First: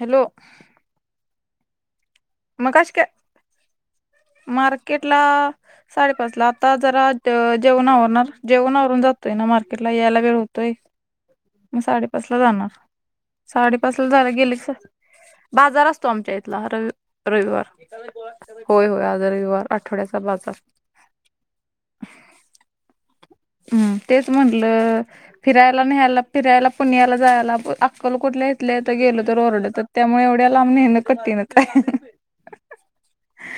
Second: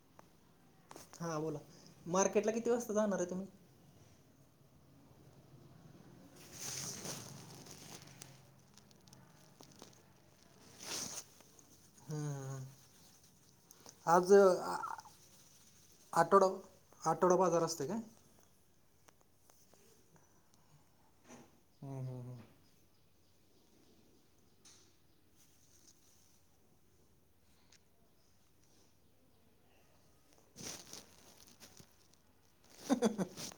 Hello. हा बोला मार्केटला किती मगाशी वाजता काय जाणार आहे तुम्ही. मार्केटला. साडेपाच ला आता जरा जेवण आवरणार. जेवण आवरून जातोय ना मार्केटला यायला वेळ होतोय. मग साडेपाच ला जाणार. साडे बसल आज झालं गेले आ- बाजार असतो. आमच्या आठवडा इथला र आठवडा बाजार रविवार. असते काय होय होय आज रविवार आठवड्याचा बाजार. हां हां हां. हम्म तेच म्हटलं. फिरायला न्यायला फिरायला पुण्याला जायाला. अक्कलकोट ला गेलो तर इथल्या इथं गेलो तर ओरडत्यात. त्यामुळे एवढ्या लांब नेणं कठीणच आहे. [unintelligible]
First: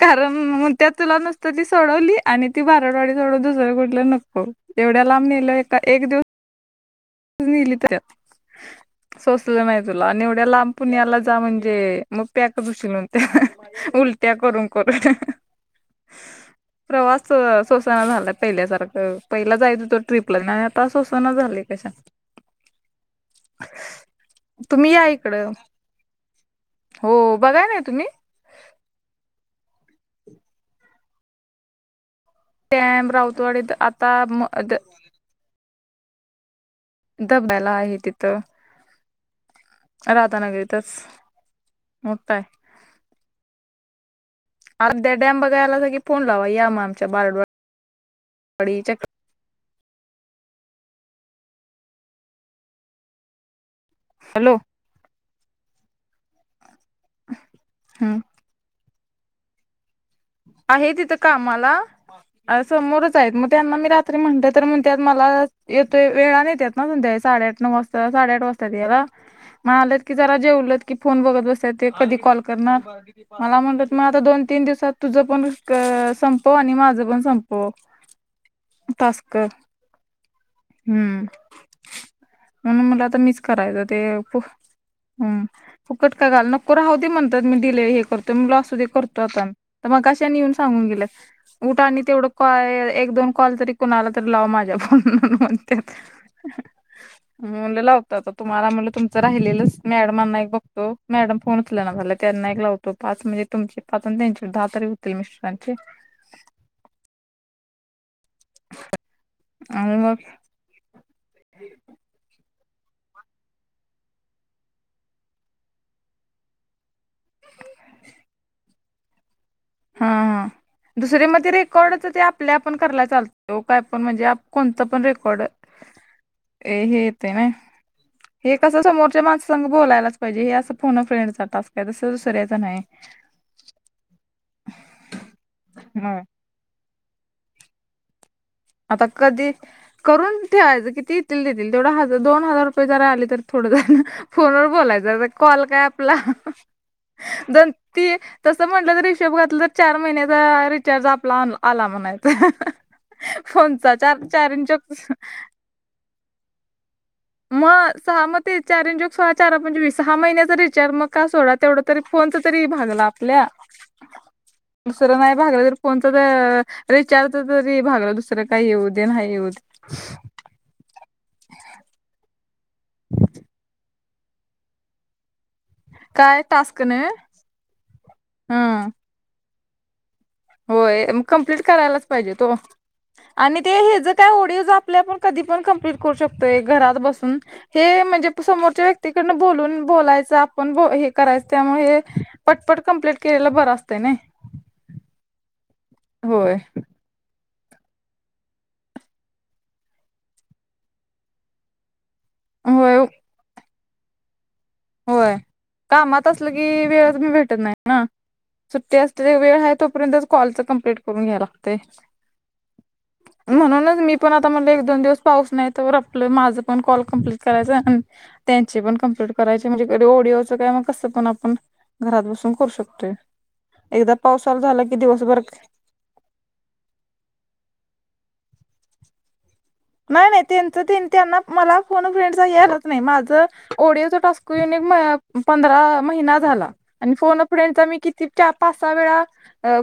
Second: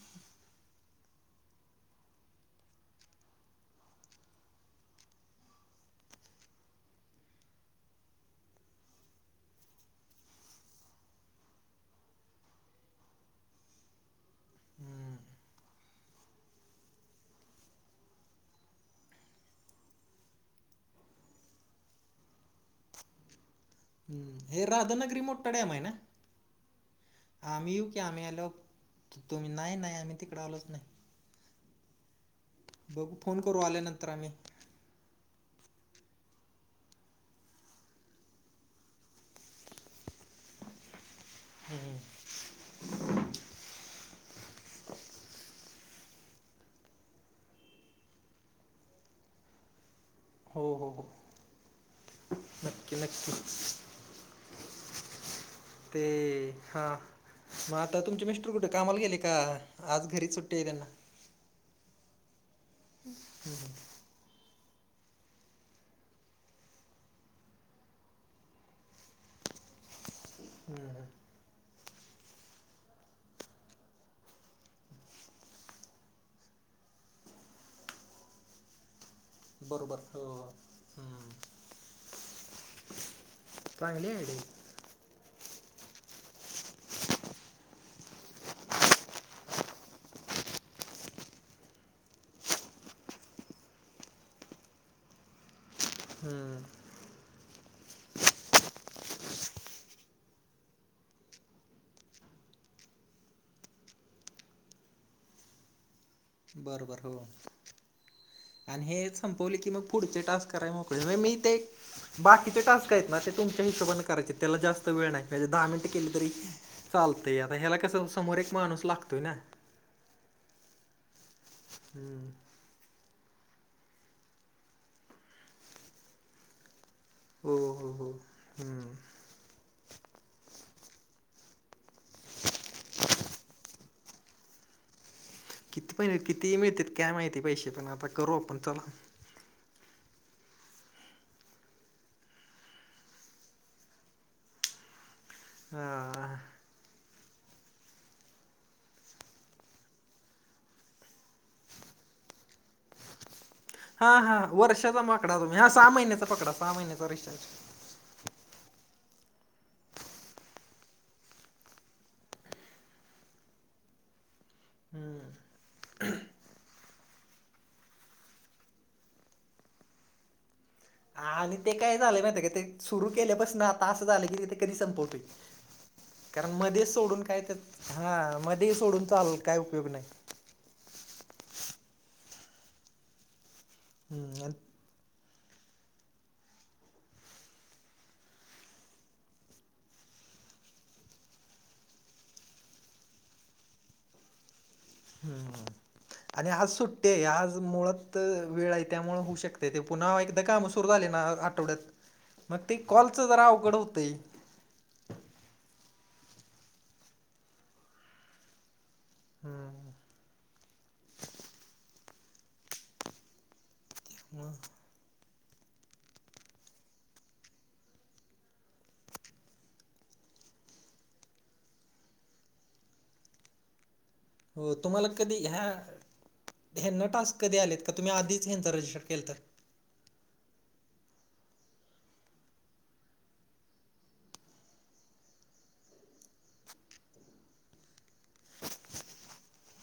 कारण म्हणत्यात तुला नसतं ती सोडवली. आणि ती भारडवाडी सोडवून दुसऱ कुठल नको. हो एवढ्या लांब नेल. एका एक दिव [unintelligible] त्यात. [inaudible] सोसलं नाही. तुला आणि एवढ्या लांब पुण्याला जा म्हणजे मग पॅक होशील नंतर. उलट्या करून करून. [inaudible] प्रवास सोसना झालंय पहिल्यासारखं पहिला जाईत होतो. ट्रीपला आणि आता सोसना झालय कशा. हम. हे तुम्ही या राधानगरी इकडं मोठं डॅम आहे ना. हो बघाय आम्ही नाही येऊ की तुम्ही आम्ही आलो. तुम्ही नाही नाही आम्ही तिकडे आलोच नाही. टॅम बघू फोन करू राऊतवाडीत आल्यानंतर आता आम्ही म दब्याला आहे तिथं. राधानगरीतच. हम्म. हम्म. मोठाय. आ त्या डॅम बघायला आलासा की, फोन लावा या मग आमच्या [unintelligible] हो हो हो नक्की नक्की. हॅलो. ते हां मग आता हम्म तुमचे मिस्टर कुठे कामाला गेले का. आज घरीच सुट्टी आहे त्यांना. कामाला अ.. समोरच आहेत. मग त्यांना मी रात्री. तरी म्हणल तर म्हणत्यात मला येतोय वेळान येत्यात. ना संध्याकाळी साडेआठ नऊ वाजता साडेआठ वाजता याला. मग आलेत की जरा जेवलत की हम्म, फोन बघत बसत्यात ते कधी कॉल करणार. मला म्हणतात मग आता दोन तीन दिवसात. तुझ पण क संपव आणि माझं पण संपव. तास्कर बरोबर हो हम्म. म्हणून म्हणलं आता मीच करायचं ते चांगली फु हम फुकट का घाल नको राहू दे म्हणत्यात. मी दिले हे करतोय मग म्हटलं असू दे करतो आता. तर मगाशी आणि येऊन सांगून गेल्यात. उठ आणि तेवढं कॉ एक दोन कॉल तरी कोणाला तरी लाव माझ्या फोन म तेच. [unintelligible] म्ह म्हणल‌ लावतो आता तुम्हाला म्हणल तुमचं राहिलेलंच मॅडमांना एक बघतो. मॅडम फोनच उचलना झाल्यात त्यांना एक लाव तो पाच म्हणजे तुमचे पाच त्यांचे दहा होतील मिस्टराचे. बरोबर हो. आणि हे संपवले की मग पुढचे टास्क. कराय मोकळे मी ते, बाकीचे टास्क आहेत ना ते तुमच्या हिशोबाने करायचे. त्याला जास्त वेळ नाही म्हणजे दहा मिनिट केले तरी. चालतंय आता हेला कसं समोर एक माणूस लागतोय ना. हा हा. दुसरी मध्ये रेकॉर्डच ते हम्म आपल्या आप. पण करायला चालतंय ओ. काय पण म्हणजे कोणतं पण रेकॉर्ड हे. ते नाही हो हो हो हे कसं हम्म समोरचे माणसं. संग बोलायलाच पाहिजे‌. हे असं फोन फ्रेंडचा टास्क काय तसं दुसऱ्याच नाही. [inaudible] होय. किती मिळते काय माहिती पैसे पण आता करू आपण. चला आता कधी, करून ठेव्हायच किती येतील ते येतील. तेवढं दोन हजार रुपये जर आले तर थोडंच झालं. फोनवर बोलायच आता कॉल काय आपला हा दन ती. तसं म्हटलं तर हिशोब घातलं तर चार महिन्याचा रिचार्ज आपला आला म्हणायचं. फोन. हा हा वर्षाचा माकडा हा सहा महिन्याचा पकडा सहा महिन्याचा रिचार्ज. मग सहा मते, चारचोक सोळा चारा पंचे वीस सहा महिन्याचा रिचाज मग का सोडाचा? तेवढ तरी फोनच तरी भागल आपल्या. हं दुसरं नाही भागल तर फोनच तर रिचार्ज तरी भागला दुसरं काही येऊ दे नाही येऊ दे. हा आणि ते काय झालंय माहित का ते? सुरू केल्यापासन आता असं झालं की ते कधी संपवतोय. काय कारण टास्क मध्ये नाही सोडून काय त्या हा मध्ये हम्म सोडून चाल काय उपयोग नाही. होय कंप्लीट करायलाच पाहिजेत ओ आणि ते हे ज काय हम्म ओडीओ जात ते आपल आपण कधी पण कंप्लीट करू शकतोय घरात बसून. हे म्हणजे समोरच्या व्यक्तीकडन बोलून बोलायचं आपण हे करायच त्यामुळ हे. पटपट कंप्लीट केलेला बर असतं नाही. हम्म आणि होय आज सुट्ट ते आज मुळात वेळ आहे, त्यामुळे होऊ शकते ते. पुन्हा एकदा काम सुरू झाले ना आठवड्यात. मग ते होय कॉलच जरा अवघड होतय. होय कामात असलं की वेळ भेटत नाही ना सुट्टी अस वेळ आहे हम्म तोपर्यंत कॉलच कंप्टलिट करून घ्या लागत म्हणूनच. मी पण आता म्हणला एक दोन दिवस. पाऊस नाही तर आपलं माझं पण कॉल कम्प्लीट करायचं अण त्यांची पण कम्प्लीट. करायचे म्हणजे कधी ओडीओचं काय म कसं पण आपण घरात बसून करू शकतोय. एकदा पाऊस चालू हो झाला की तुम्हाला कधी दिवसभर. ह्या ह्यांना टास्क कधी आलेत? का तुम्ही आधीच ह्यांच रजिस्टर केलता तर? नाही नाही त्यांच त्यांना मला फोन फ्रेंडचा यायलाच नाही माझं ओडिओचं टास्क युनिट माय पंधरा महिना झाला आणि फोन फ्रेंडचा मी किती चा पाच सहा वेळा.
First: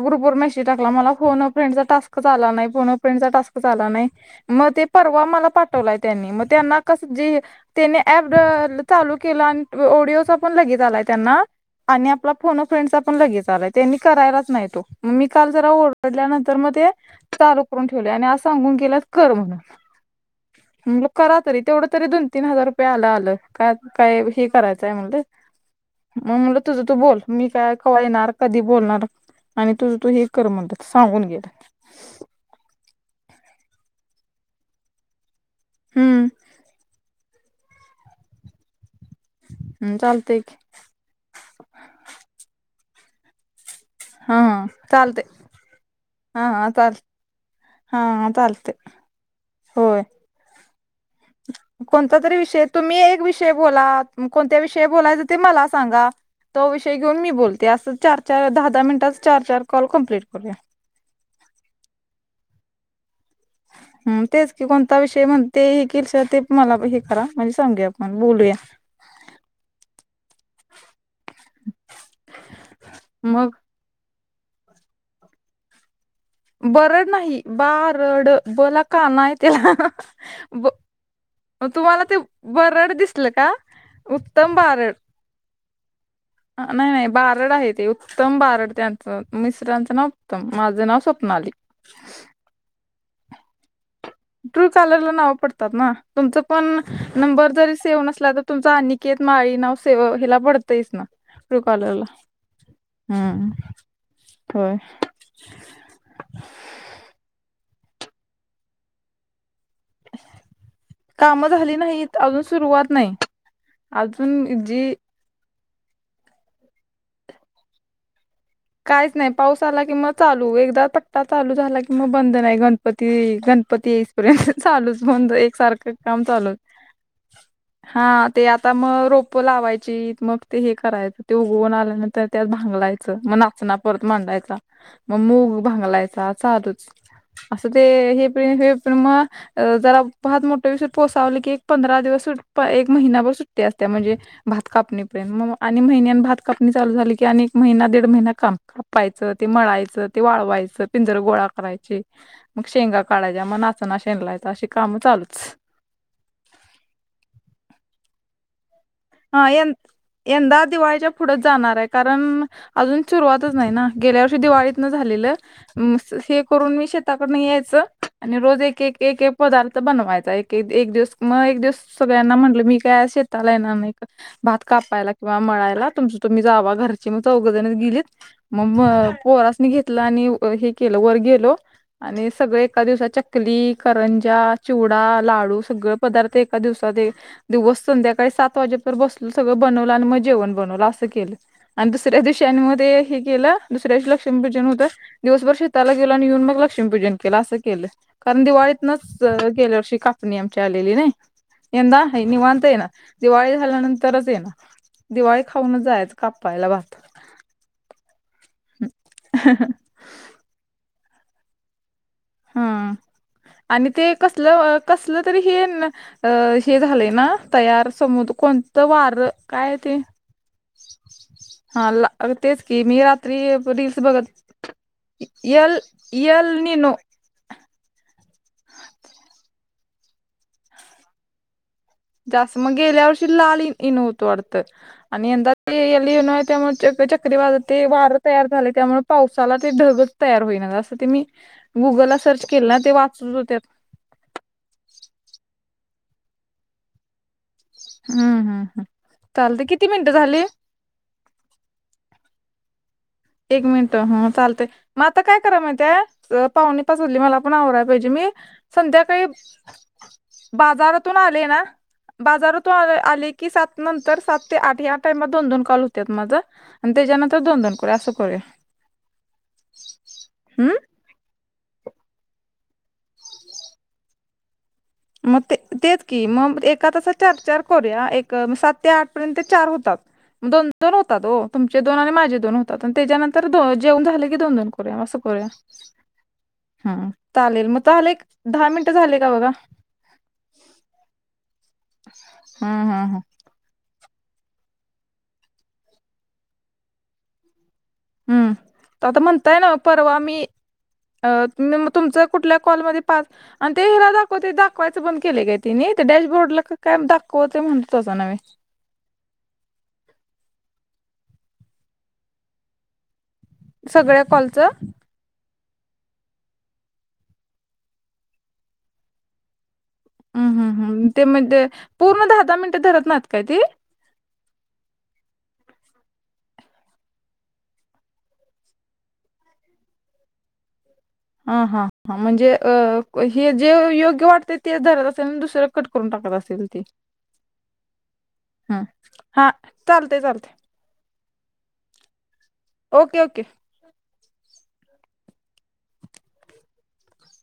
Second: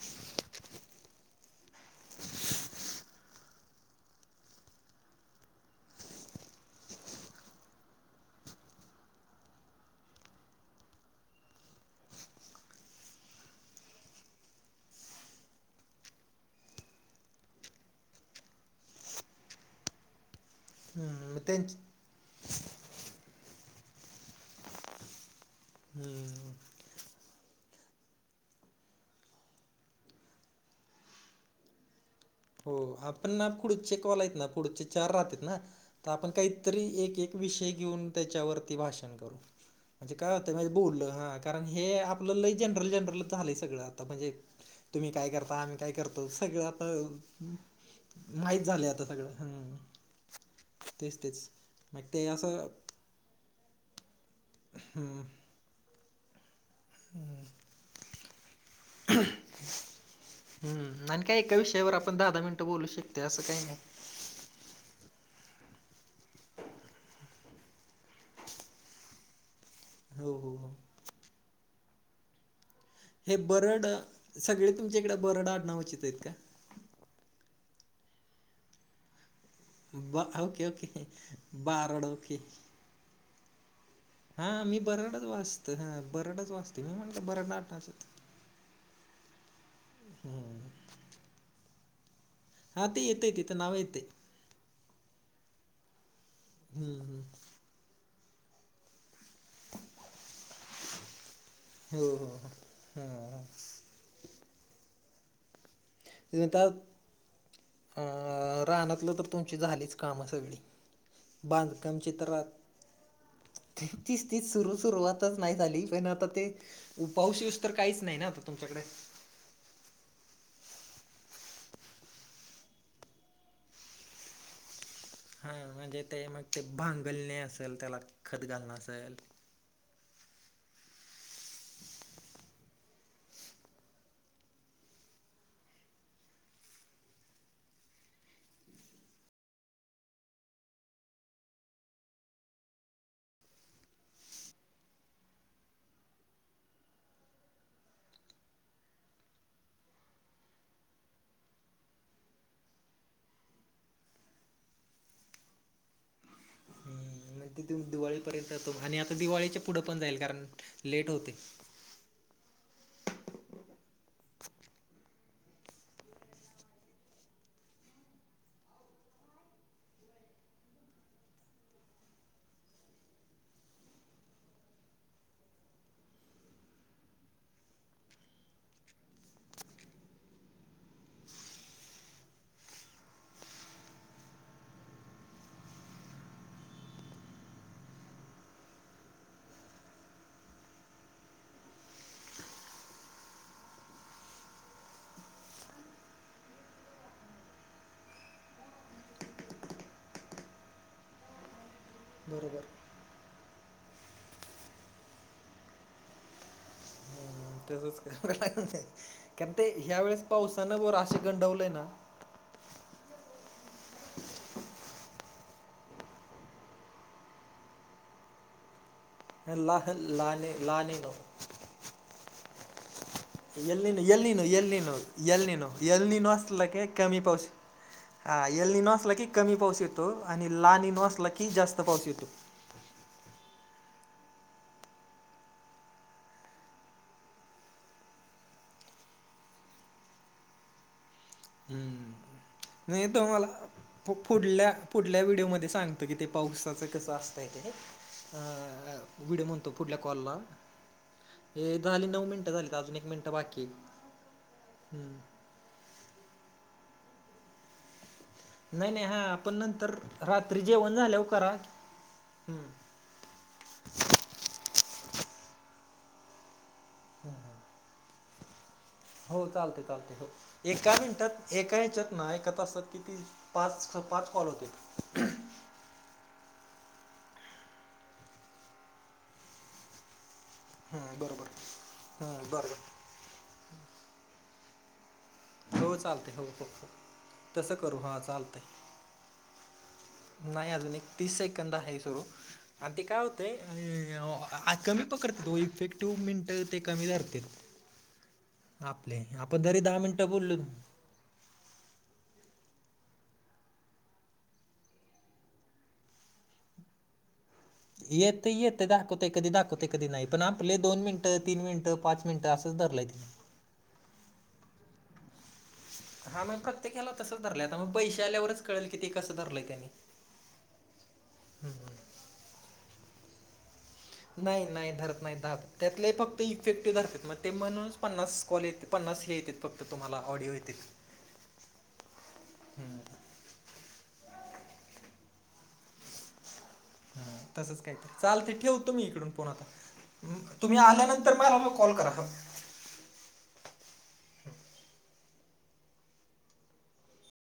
ग्रुप वर मेसेज टाकला मला फोन अ फ्रेंडचा टास्क आला नाही फोन अ फ्रेंडचा टास्क आला नाही. मग ते परवा मला पाठवलाय त्यांनी, मग त्यांना कस जे. त्याने ऍप चालू केला आणि ओडिओचा पण लगेच आलाय त्यांना. आणि आपला फोन अ फ्रेंडचा पण लगेच आलाय त्यांनी करायलाच नाही तो मग मी काल जरा ओरडल्यानंतर मग ते. चालू करून ठेवले आणि आज सांगून गेलात कर म्हणून. म्हणलं करा हम्म तरी, त्यांच तेवढं तरी दोन तीन हजार रुपये आलं आलं, का काय हे करायचंय म्हणलं? मग हम्म म्हलं तुझं तू बोल मी काय कवा येणार कधी बोलणार? आणि तुझ तू हे कर म्हणल, सांगून घे. हो आपण ना पुढचे कॉल आहेत ना पुढचे चार राहतेत ना तर आपण हम्म काहीतरी एक एक विषय घेऊन त्याच्यावरती भाषण करू म्हणजे काय चालतंय होत की माय. बोललं हा कारण हे आपलं लय जनरल जनरल झालंय सगळ. म्हणजे हा हा तुम्ही चालतंय काय करता आम्ही काय करतो हा सगळं हा आता. चाल हा हा माहित चालतंय झालंय आता सगळं, हम्म. होय तेच तेच मग कोणता ते तरी विषय, असं तुम्ही एक विषय बोला कोणत्या विषय हम्म बोलायचं ते मला सांगा. तो विषय घेऊन मी बोलते, अस चार चार दहा दहा मिनटच चार चार कॉल कमप्लीट करूया. हम् आणि काय एका विषयावर आपण दहा दहा मिनिटं बोलू शकत असं काही नाही. हम तेच की कोणता विषय म्हणते हे किचार मला हे करा म्हणजे सांगू आपण बोलूया. हो हो हो. हे मग बरड, सगळे तुमच्याकडे बरड आडनावाचे आहेत का? बरड नाही बारड ब ला काना हे. बा ओके त्याला ओके तुम्हाला बारड ते ओके बरड दिसल का? उत्तम भारत वाचत बरडच वाचते मी म्हणलं बारड आहे बरडाच. ते उत्तम बारड त्यांचं मिस्रांचं नाव उत्तम माझं नाव स्वप्नाली. हा ती येतय तिथं नाव येतंय. ट्रू कलरला नाव पडतात ना तुमचा पण हम्म हम्म नंबर जरी सेव्ह नसला तर. तुमचा अनिकेत माळी नाव सेव हिला पडतेयच ना. ट्रू कॉलर ला हो हो हो हा हम्म होय. ता अ [unintelligible] रानातलं तर तुमची झालीच कामाच्या वेळी [unintelligible] कामं झाली नाहीत अजून बांधकामचित्र्रात सुरुवात नाही तीच तीच अजून सुरू जी सुरुवातच नाही झाली पण आता ते उ पाऊस येऊस तर काहीच नाही ना. तुमच्याकडे काहीच नाही पाऊस आला किं चालू एकदा तट्टा चालू झाला की. मग बंद नाही गणपती गणपती एयीसपरेंत चालूच. होंद हा एक सारखं म्हणजे काम ते मग चालू ते भांगलणे असेल त्याला हा ते खत आता घालणं मग असेल रोप लावायची मग ते हे करायचं ते उगवून आल्यानंतर त्यात भांगलायचं मग चना परत मांडायचा मग मूग भांगलायचा साधूच अस ते हे प हे प्र मग अ जरा फत मोठं विषय पोसावलं की एक पंधरा दिवस एक महिनाभर सुट्टी असते म्हणजे भात कापणीपर्यंत मग आणि महिन्या भात कापणी चालू झाली की आणि महिना दीड महिना. काम कापायचं ते मळायचं ते वाळवायचं पिंजर गोळा करायचे. मग शेंगा काढायच्या मग नाचं शेणलायचा अशी कामं चालूच. दिव दिवाळीपर्यंत तो [unintelligible] हा य पुढं पण जाईल कारण यंदा लेट दिवाळीच्या होते पुढच जाणार आहे कारण. अजून सुरुवातच नाही ना गेल्या वर्षी दिवाळीत न झालेलं. [unintelligible] हे करून मी शेताकडून यायचं आणि रोज एक एक एक एक पदार्थ बनवायचा एक- ते एक दिवस मग एक दिवस सगळ्यांना म्हटलं मी काय शेताला येणार नाही. क- भात कापायला किंवा मळायला तुमच तुम्ही जावा घरची मग चौघजण गेलीत. मग म पोहरासनी घेतलं आणि हे केलंऊ वर गेलो. आणि सगळे एका दिवसात चकली करंजा चिवडा लाडू सगळे पदार्थ एका दिवसात इक दिवस संध्याकाळी सात वाजे परेत बसलो सगळं बनवलं आणि मग जेवण बनवलं असं केलं. आणि दुसऱ्या दिवशी आणि मग तेहि केलं दुसऱ्या दिवशी लक्ष्मी पूजन होतं दिवसभर शेताला गेल आणि येऊन मग लक्ष्मीपूजन केलं असं केलं. कारण दिवाळीतनच गेल्या वर्षी कापणी आमची आलेली नाही. यंदा हय बरोबर निव्हांत ये ना दिवाळी खाल्यानंतरच येनदिवाळी खाऊनच जायच कापायला भात. हम्म, कारण ते ह्या वेळेस पावसानं वशे गंडवलेय ना. हम् आणि ते कसलं अ कसल तरी हेण अ हे झाले ना तयार समर कोणतं वार. हे काय ते लाहन लहाने लहाने नव. हा तेच की मी रा- [unintelligible] हा येल यल नि नो यल असला निनो की कमी पाऊस येतो आणि लाणी नाँ असला की जास्त पाऊस येतो. जास्त मग गेल्या वर्षी लाल इन होतो वाटतं. आणि यंदा ते या लिहिण [unintelligible] त्यामुळे चक्रीवाज ते वार तयार झाले त्यामुळे पावसाला ते ढगत तयार होईना असं ते मी गुगलला सर्च केलं ना ते वाचत होते आत हो पुढल्या पुढल्या व्हिडिओमध्ये सांगतो की ते पावसाचं कसं असतं. हम्म हम्म हम्म अ व्हडिओ चालते म्हणतो किती पुढल्या मिनिटं कॉलला. झाली हे झाली नऊ मिनटं झाली का अजून एक मिनटं एक मिनट ह चालतेय मग आता काय. करा माहितेय पाहुणे पाच वाजली मला पण आवराय पाहिजे मी. नाही नाही हा संध्याकाळी आपण नंतर रात्री जेवण बाजारातून झाल्यावर आले करा ना हम्म बाजारातून आले आले की सात नंतर सात ते आठ या टाइमात दोन दोन कॉल होतात माझ. आणि त्याच्यान तर दोन दोन करू या असं करू या. हो चालते चालते हो एका मिनिटात एका ह्यच्यात ना एका तासात कीती पाच स पाच कॉल होत्यात. मग ते तेच की मग एका तसा चार चार करूया एक सात ते आठ पर्यंत चार होतात. दोन दोन हां होतात हो बरोबर तुमचे दोन आणि हां माझे दोन होतात आणि बरोबर त्याच्यानंतर जेवन झाले की दोन दोन. करूया असं करूया हो चालते हो हो हो ह चालेल तसं मग करू चाले हां दहा चालतंय मिनटं झाले का बघा. नाही अजून एक तीस सेकंद आहे सुरू हम्म आण ते हम्म काय हम्म हो ते कमी पकडते तो इफेक्टिव्ह मिंट ते कमी धरतीत. हम्म तर आपले आता म्हणताय आपण ना दरी दहा परवा मिनिटं मी बोललो अ तमम तुमच कुठल्या कॉलमध्ये पाच आणि ते ह दाखवते दाखवायचं बंद केले काय ति ते डॅशबोर्डला काय दाखव. कोते म्हण [unintelligible] येेत य. ते दाखवते कधी दाखवते कधी नाही पण आपले दोन मिनटं तीन मिनिटं पाच मिनिटं असंच धरयती. सगळ्या कॉलचं हा मग प्रत्येक याला तसंच धरलंय आता मग पैसे आल्यावरच कळेल कि ते कसं धरलंय त्यांनी. हम्म हम् हम् ते म्हणजे पूर्ण दहा दहा मिनिटे धरत नाहीत काय ती? नाही नाही धरत नाही धात त्यातले फक्त इफेक्टिव्ह धरतात मग ते म्हणूनच पन्नास कॉल येत्या. पन्नास हे येत्यात फक्त तुम्हाला ऑडिओ येत्यात. अ हा म्हणजे अ हे जे योग्य वाटते ते धरत असेल दुसर कट करून टाकत असेल ते हा तसंच काय तर चाल ते ठेवतो मी इकडून पोन हा आता. चालते चालते तुम्ही आल्यानंतर मला म कॉल करा ओके ओके.